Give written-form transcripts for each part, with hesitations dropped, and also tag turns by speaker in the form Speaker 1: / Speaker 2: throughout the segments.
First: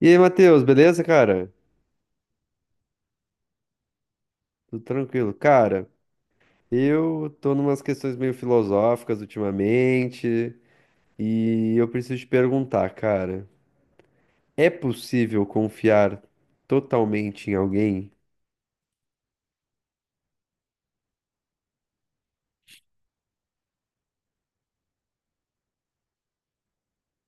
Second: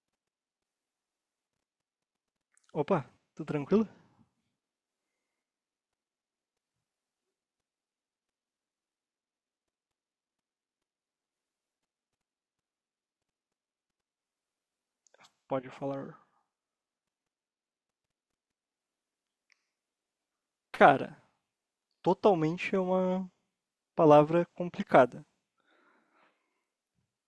Speaker 1: E aí, Matheus, beleza, cara?
Speaker 2: Opa, tudo tranquilo?
Speaker 1: Tudo tranquilo. Cara, eu tô numas questões meio filosóficas ultimamente e eu preciso te perguntar, cara, é possível
Speaker 2: Pode falar.
Speaker 1: confiar totalmente em alguém?
Speaker 2: Cara, totalmente é uma palavra complicada.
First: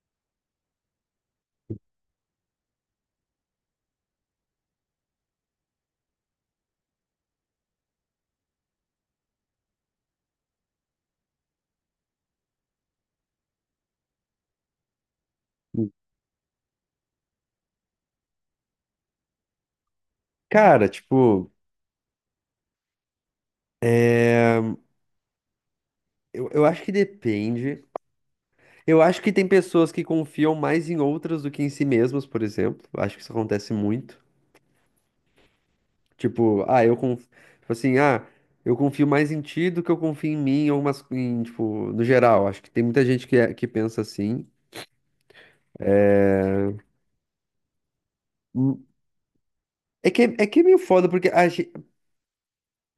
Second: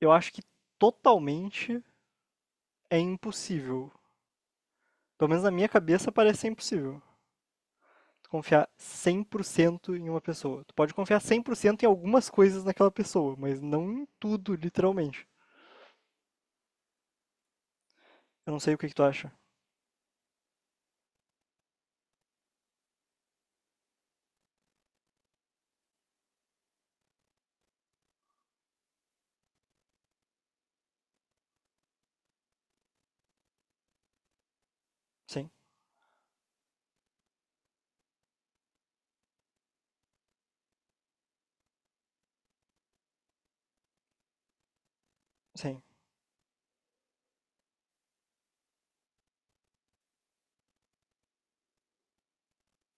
Speaker 2: Eu acho que totalmente é impossível. Pelo menos na minha cabeça parece ser impossível. Tu confiar 100% em uma pessoa. Tu pode confiar 100% em algumas coisas naquela pessoa, mas não em tudo, literalmente. Eu não sei o que que tu acha.
Speaker 1: Cara, tipo, é... eu acho que depende. Eu acho que tem pessoas que confiam mais em outras do que em si mesmas, por exemplo. Acho que isso acontece muito.
Speaker 2: Sim,
Speaker 1: Tipo, ah, eu confio tipo assim, ah, eu confio mais em ti do que eu confio em mim, ou em, tipo, no geral. Acho que tem muita gente que que pensa assim.
Speaker 2: sim,
Speaker 1: Hum. É que é meio foda, porque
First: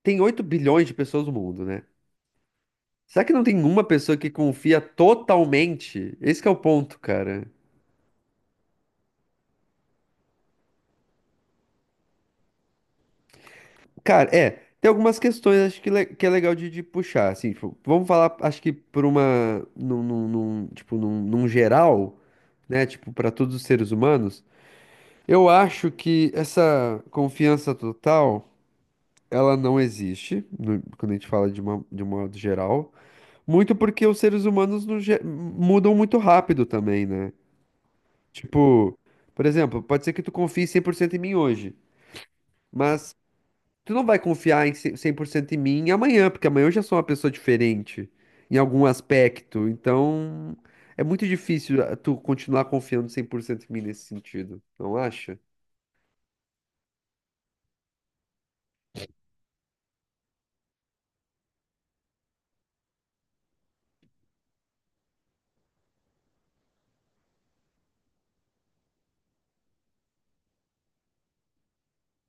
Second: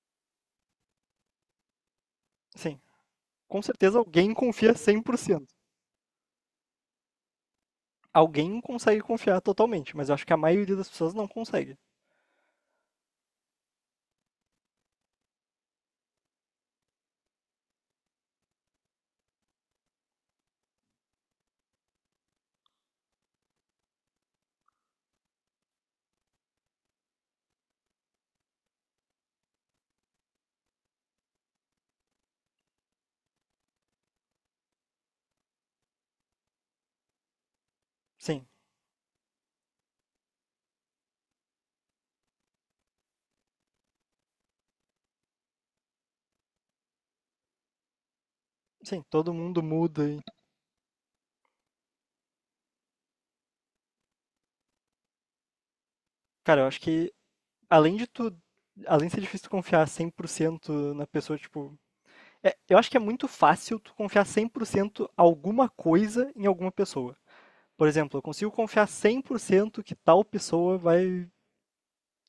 Speaker 1: tem 8 bilhões de pessoas no mundo, né?
Speaker 2: sim.
Speaker 1: Será que não
Speaker 2: Com
Speaker 1: tem uma
Speaker 2: certeza
Speaker 1: pessoa que
Speaker 2: alguém confia
Speaker 1: confia
Speaker 2: 100%.
Speaker 1: totalmente? Esse que é o ponto, cara.
Speaker 2: Alguém consegue confiar totalmente, mas eu acho que a maioria das pessoas não consegue.
Speaker 1: Cara, tem algumas questões acho que que é legal de puxar, assim, tipo, vamos falar, acho que por uma, tipo, num geral, né, tipo, para todos os seres humanos. Eu acho que essa confiança total, ela não existe quando a gente fala de uma, de um modo geral. Muito porque os seres humanos no ge- mudam muito rápido também, né?
Speaker 2: Sim,
Speaker 1: Tipo, por exemplo, pode ser que tu confie 100% em mim hoje, mas tu não vai confiar em 100% em mim amanhã, porque amanhã eu já sou uma pessoa diferente em algum
Speaker 2: sim, todo mundo
Speaker 1: aspecto.
Speaker 2: muda.
Speaker 1: Então, é muito difícil tu continuar confiando 100% em mim nesse sentido, não acha?
Speaker 2: Cara, eu acho que além de tu, além de ser difícil tu confiar 100% na pessoa, tipo, é eu acho que é muito fácil tu confiar 100% alguma coisa em alguma pessoa. Por exemplo, eu consigo confiar 100% que tal pessoa vai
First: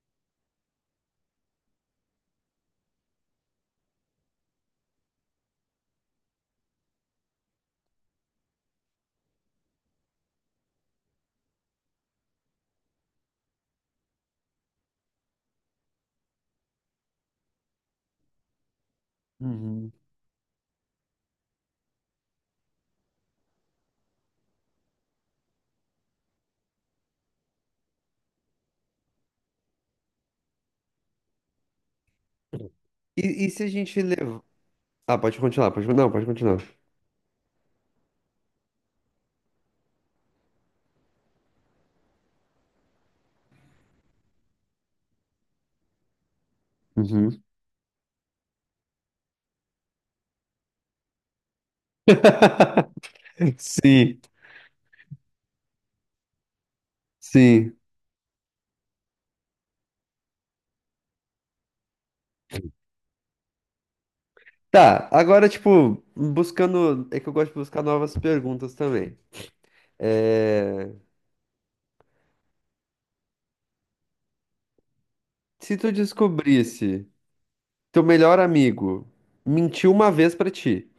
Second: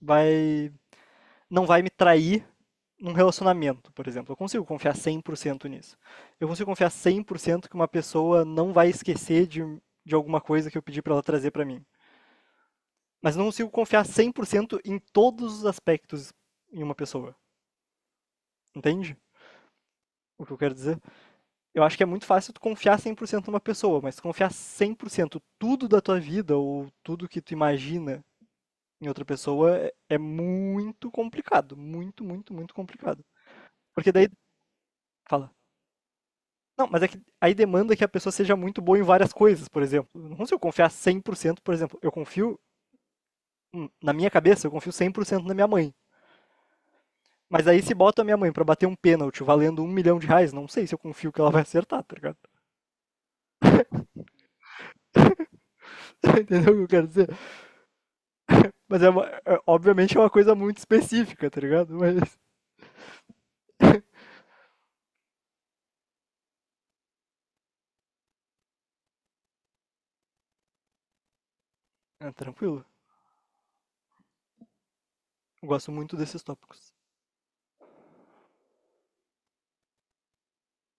Speaker 2: vai não vai me trair num relacionamento, por exemplo. Eu consigo confiar 100% nisso. Eu consigo confiar 100% que uma pessoa não vai esquecer de alguma coisa que eu pedi pra ela trazer pra mim. Mas não consigo confiar 100% em todos os aspectos em uma pessoa. Entende
Speaker 1: Uhum.
Speaker 2: o que eu quero dizer? Eu acho que é muito fácil tu confiar 100% numa pessoa, mas confiar 100% tudo da tua vida ou tudo que tu imagina em outra pessoa é muito complicado. Muito, muito, muito complicado.
Speaker 1: E, e se a gente
Speaker 2: Porque daí.
Speaker 1: levar. Ah, pode
Speaker 2: Fala.
Speaker 1: continuar, pode, não, pode continuar.
Speaker 2: Não, mas é que aí demanda que a pessoa seja muito boa em várias coisas, por exemplo. Eu não consigo confiar cem por cento, por exemplo. Eu confio, na minha cabeça, eu confio 100% na minha mãe.
Speaker 1: Uhum.
Speaker 2: Mas aí se bota a minha mãe pra bater um pênalti valendo R$ 1 milhão, não sei se eu confio que ela vai acertar, tá ligado?
Speaker 1: Sim,
Speaker 2: Entendeu o que eu quero dizer?
Speaker 1: sim.
Speaker 2: Mas é, obviamente é uma coisa muito específica, tá ligado? Mas
Speaker 1: Tá, agora, tipo, buscando. É que eu gosto de buscar novas perguntas também. É...
Speaker 2: é tranquilo. Eu
Speaker 1: Se tu
Speaker 2: gosto muito desses tópicos,
Speaker 1: descobrisse teu melhor amigo mentiu uma vez pra ti,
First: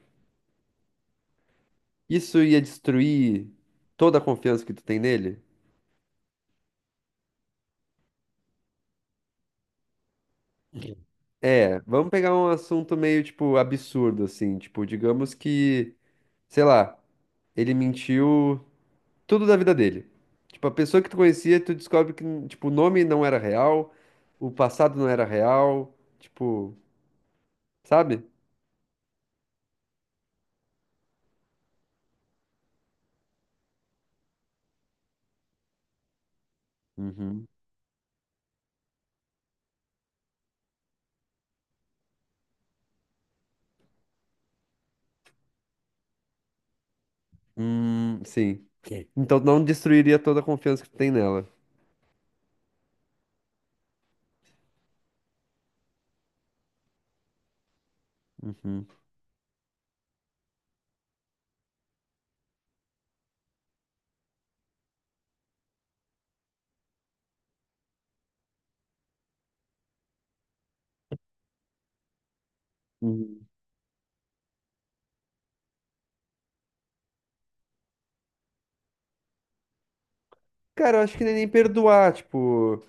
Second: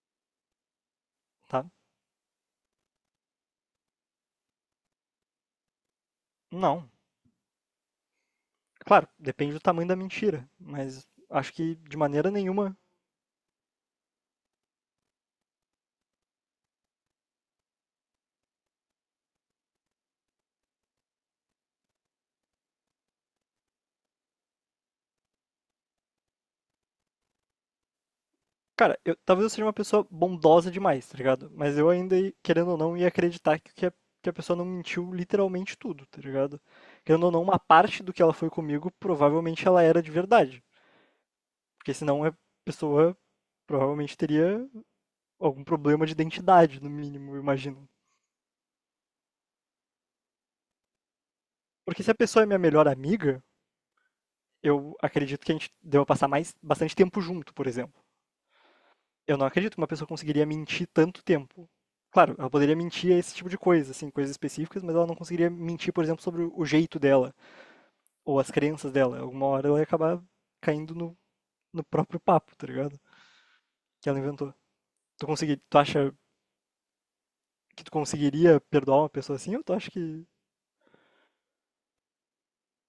Speaker 2: tá?
Speaker 1: isso ia destruir toda a confiança que tu tem nele?
Speaker 2: Não. Claro, depende do tamanho da mentira, mas acho que
Speaker 1: É,
Speaker 2: de
Speaker 1: vamos
Speaker 2: maneira
Speaker 1: pegar um
Speaker 2: nenhuma.
Speaker 1: assunto meio, tipo, absurdo, assim. Tipo, digamos que, sei lá, ele mentiu tudo da vida dele. Tipo, a pessoa que tu conhecia, tu descobre que, tipo, o nome não era real, o passado não era real, tipo, sabe?
Speaker 2: Cara, eu, talvez eu seja uma pessoa bondosa demais, tá ligado? Mas eu ainda, querendo ou não, ia acreditar que a pessoa não mentiu literalmente tudo, tá ligado? Querendo ou não,
Speaker 1: Uhum.
Speaker 2: uma parte do que ela foi comigo, provavelmente ela era de verdade. Porque senão a pessoa provavelmente teria algum problema de identidade, no mínimo, eu imagino.
Speaker 1: Sim. Ok. Então não destruiria toda a confiança que tu tem nela.
Speaker 2: Porque se a pessoa é minha melhor amiga, eu acredito que a gente deva passar mais bastante tempo junto, por exemplo.
Speaker 1: Uhum.
Speaker 2: Eu não acredito que uma pessoa conseguiria mentir tanto tempo. Claro, ela poderia mentir a esse tipo de coisa, assim, coisas específicas, mas ela não conseguiria mentir, por exemplo, sobre o jeito dela, ou as crenças dela. Alguma hora ela ia acabar caindo no próprio papo, tá ligado?
Speaker 1: Uhum.
Speaker 2: Que ela inventou. Tu acha que tu conseguiria perdoar uma pessoa assim, ou tu acha que.
Speaker 1: Cara, eu acho que nem perdoar, tipo,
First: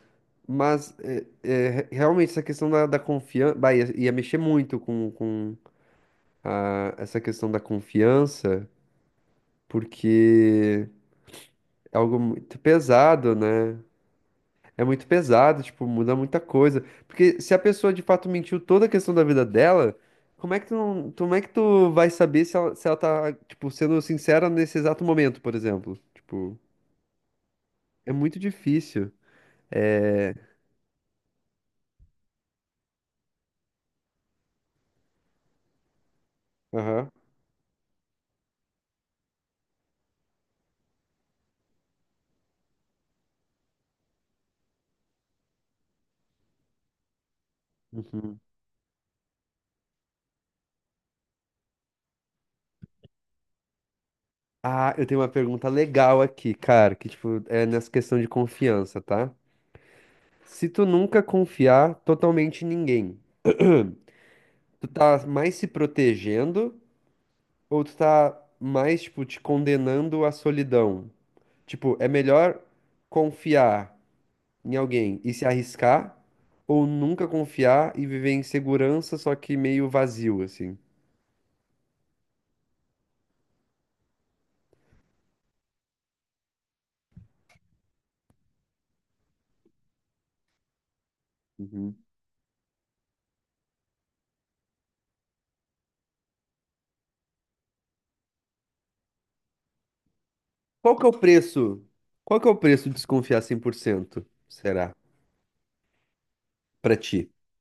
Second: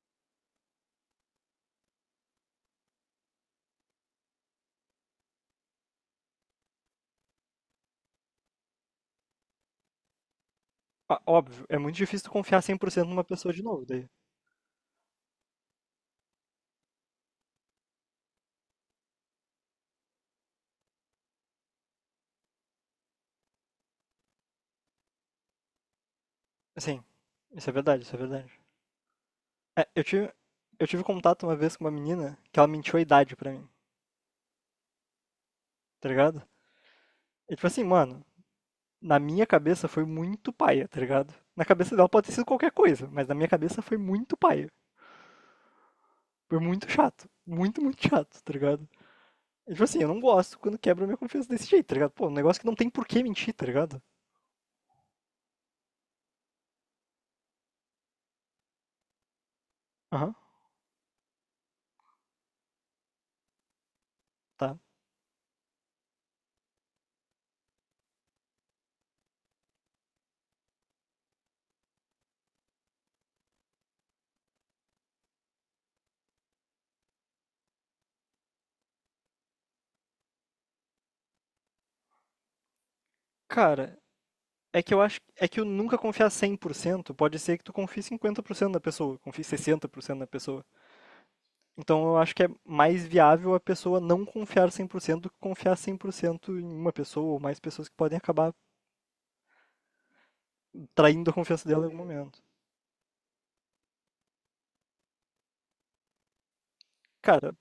Speaker 1: mas realmente essa questão da confiança, bah, ia mexer muito com essa questão da confiança, porque
Speaker 2: Ah, óbvio, é muito
Speaker 1: é algo
Speaker 2: difícil tu
Speaker 1: muito
Speaker 2: confiar 100% numa
Speaker 1: pesado,
Speaker 2: pessoa de
Speaker 1: né?
Speaker 2: novo, daí.
Speaker 1: É muito pesado, tipo, muda muita coisa. Porque se a pessoa de fato mentiu toda a questão da vida dela, como é que tu não, como é que tu vai saber se ela tá, tipo, sendo sincera nesse exato momento, por exemplo? Tipo,
Speaker 2: Assim, isso é verdade,
Speaker 1: é
Speaker 2: isso é
Speaker 1: muito
Speaker 2: verdade.
Speaker 1: difícil.
Speaker 2: É, eu tive contato uma vez com uma menina que ela mentiu a idade pra mim, tá ligado?
Speaker 1: Aham.
Speaker 2: E tipo assim, mano, na minha cabeça foi muito paia, tá ligado? Na cabeça dela pode ter sido qualquer coisa, mas na minha cabeça foi muito paia. Foi muito chato. Muito, muito
Speaker 1: Uhum.
Speaker 2: chato, tá ligado? E, tipo assim, eu não gosto quando quebra minha confiança desse jeito, tá ligado? Pô, um negócio que não tem por que mentir, tá ligado?
Speaker 1: Ah, eu tenho uma pergunta legal aqui, cara, que, tipo, é nessa questão de confiança, tá?
Speaker 2: Aham,
Speaker 1: Se tu nunca confiar totalmente em ninguém,
Speaker 2: tá.
Speaker 1: tu tá mais se protegendo ou tu tá mais, tipo, te condenando à solidão? Tipo, é melhor confiar em alguém e se arriscar, ou nunca confiar e viver em segurança, só que meio vazio, assim.
Speaker 2: Cara, é que eu acho. É que eu nunca confiar 100% pode ser que tu confie 50% na pessoa, confie 60% na pessoa.
Speaker 1: Uhum.
Speaker 2: Então eu acho que é mais viável a pessoa não confiar 100% do que confiar 100% em uma pessoa ou mais pessoas que podem acabar
Speaker 1: Qual que é o
Speaker 2: traindo a confiança dela
Speaker 1: preço?
Speaker 2: em algum
Speaker 1: Qual
Speaker 2: momento.
Speaker 1: que é o preço de desconfiar 100%? Será, pra ti?
Speaker 2: Cara,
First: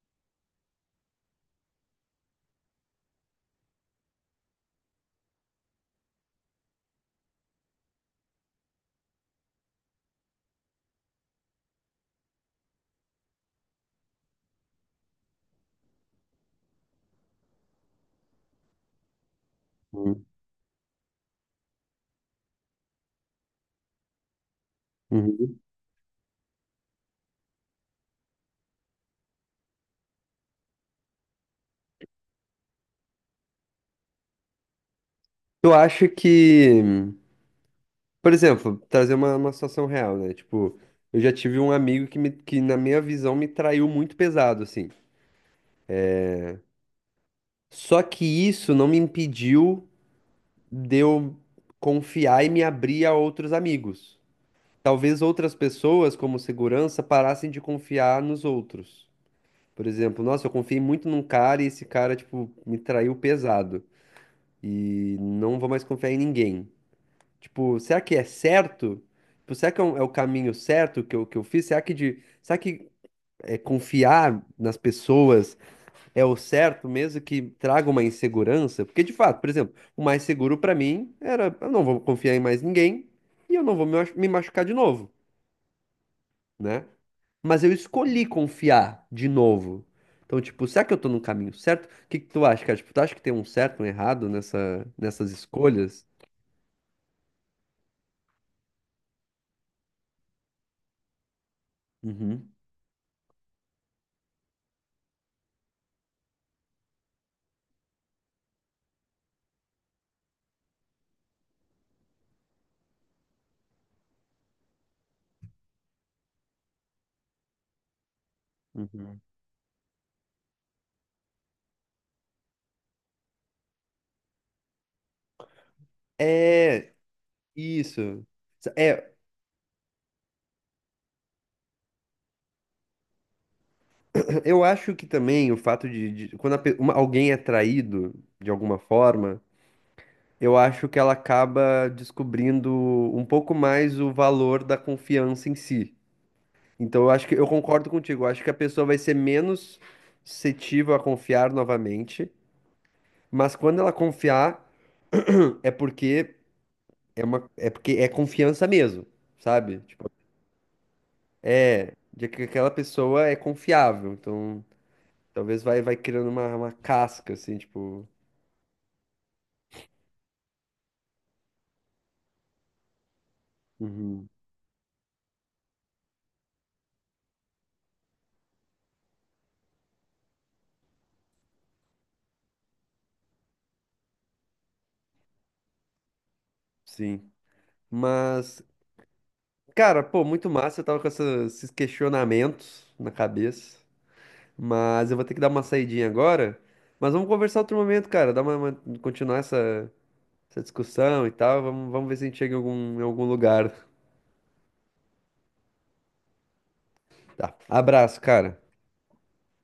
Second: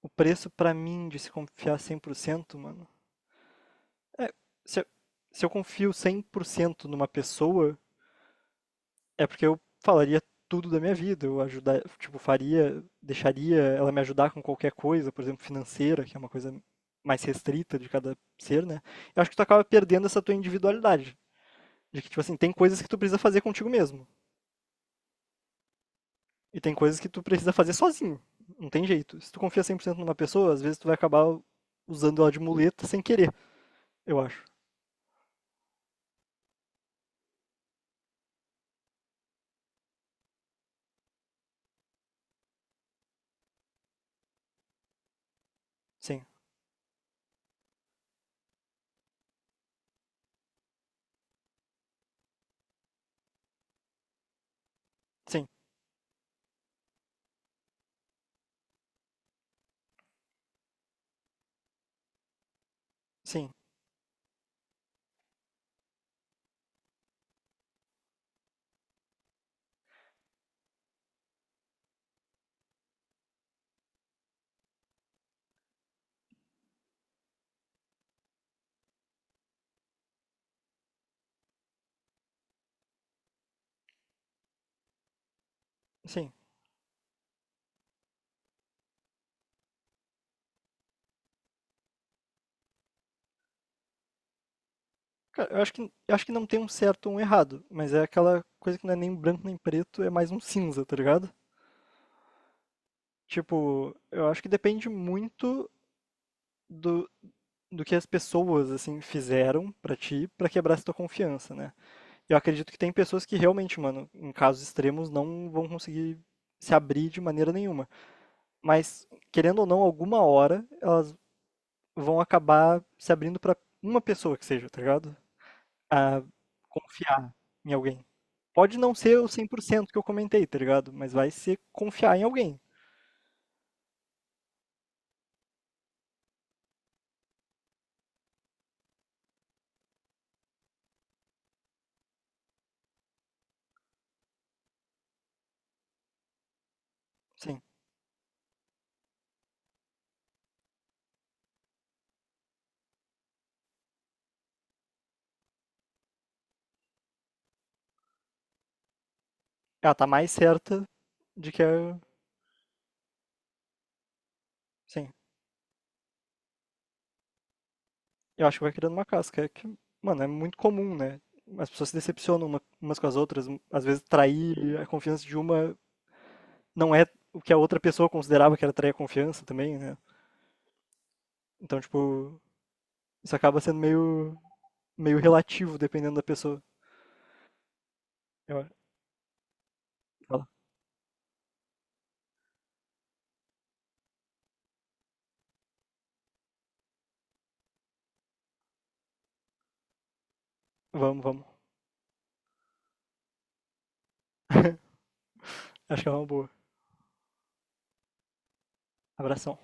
Speaker 2: o preço pra mim de se confiar 100% mano, é se eu, se eu confio 100% numa pessoa, é porque eu falaria tudo da minha vida, eu ajudar, tipo, faria, deixaria ela me ajudar com qualquer coisa, por exemplo, financeira, que é uma coisa mais restrita de cada ser, né? Eu acho que tu acaba perdendo essa
Speaker 1: Uhum.
Speaker 2: tua individualidade. De que, tipo assim, tem coisas que tu precisa fazer contigo mesmo.
Speaker 1: Uhum.
Speaker 2: E tem coisas que tu precisa fazer sozinho. Não tem jeito. Se tu confia 100% numa pessoa, às vezes tu vai acabar usando ela de muleta sem querer, eu acho.
Speaker 1: Eu acho que, por exemplo, trazer uma situação real, né? Tipo, eu já tive um amigo que, na minha visão, me traiu muito pesado, assim.
Speaker 2: Sim,
Speaker 1: Só que isso não me impediu de eu confiar e me abrir a outros amigos. Talvez
Speaker 2: sim,
Speaker 1: outras pessoas, como segurança, parassem de confiar nos outros. Por exemplo, nossa, eu confiei muito num cara e esse cara, tipo, me traiu
Speaker 2: sim,
Speaker 1: pesado. E não vou mais confiar em ninguém. Tipo, será que é certo? Tipo, será que é o caminho certo que eu fiz? Será que é, confiar nas pessoas é o certo, mesmo que traga uma insegurança, porque de fato, por exemplo, o mais seguro pra mim era eu não vou confiar em mais ninguém e eu não vou me machucar de novo,
Speaker 2: sim.
Speaker 1: né? Mas eu escolhi confiar de novo. Então, tipo, será que eu tô no caminho certo? O que que tu acha, cara? Tipo, tu acha que tem um certo, um errado nessas
Speaker 2: Cara, eu acho que,
Speaker 1: escolhas?
Speaker 2: eu acho que não tem um certo ou um errado, mas é aquela coisa que não é nem branco nem preto, é mais um cinza, tá ligado?
Speaker 1: Uhum,
Speaker 2: Tipo, eu acho que depende muito do, do que as pessoas, assim, fizeram pra ti pra quebrar essa tua confiança, né? Eu acredito que tem pessoas que realmente, mano, em casos extremos, não vão conseguir se abrir de maneira nenhuma. Mas,
Speaker 1: uhum.
Speaker 2: querendo ou não, alguma hora elas vão acabar se abrindo pra uma pessoa que seja, tá ligado? A
Speaker 1: É,
Speaker 2: confiar em alguém.
Speaker 1: isso.
Speaker 2: Pode não
Speaker 1: É,
Speaker 2: ser o 100% que eu comentei, tá ligado? Mas vai ser confiar em alguém.
Speaker 1: eu acho que também o fato de quando alguém é traído de alguma forma, eu acho que ela acaba descobrindo um pouco mais o valor da confiança em si. Então, eu acho que eu
Speaker 2: Sim.
Speaker 1: concordo contigo. Eu acho que a pessoa vai ser menos suscetível a confiar novamente, mas quando ela confiar, é porque é porque é confiança mesmo, sabe?
Speaker 2: Ela tá
Speaker 1: Tipo,
Speaker 2: mais certa de que é.
Speaker 1: de que aquela pessoa é confiável. Então,
Speaker 2: Sim.
Speaker 1: talvez vai criando uma casca, assim, tipo.
Speaker 2: Eu acho que vai criando uma casca. É que, mano, é muito comum, né? As pessoas se decepcionam umas com as outras. Às vezes
Speaker 1: Uhum.
Speaker 2: trair a confiança de uma não é o que a outra pessoa considerava que era trair a confiança também, né? Então, tipo, isso acaba sendo meio relativo, dependendo da pessoa.
Speaker 1: Sim. Mas
Speaker 2: Eu-
Speaker 1: cara, pô, muito
Speaker 2: Fala.
Speaker 1: massa. Eu tava com esses questionamentos na cabeça. Mas eu vou ter que dar uma saidinha agora. Mas vamos conversar outro momento, cara. Dar continuar essa
Speaker 2: Vamos,
Speaker 1: discussão e
Speaker 2: vamos.
Speaker 1: tal. Vamos ver se a gente chega em algum lugar.
Speaker 2: Acho que é uma boa.
Speaker 1: Tá. Abraço, cara.
Speaker 2: Abração.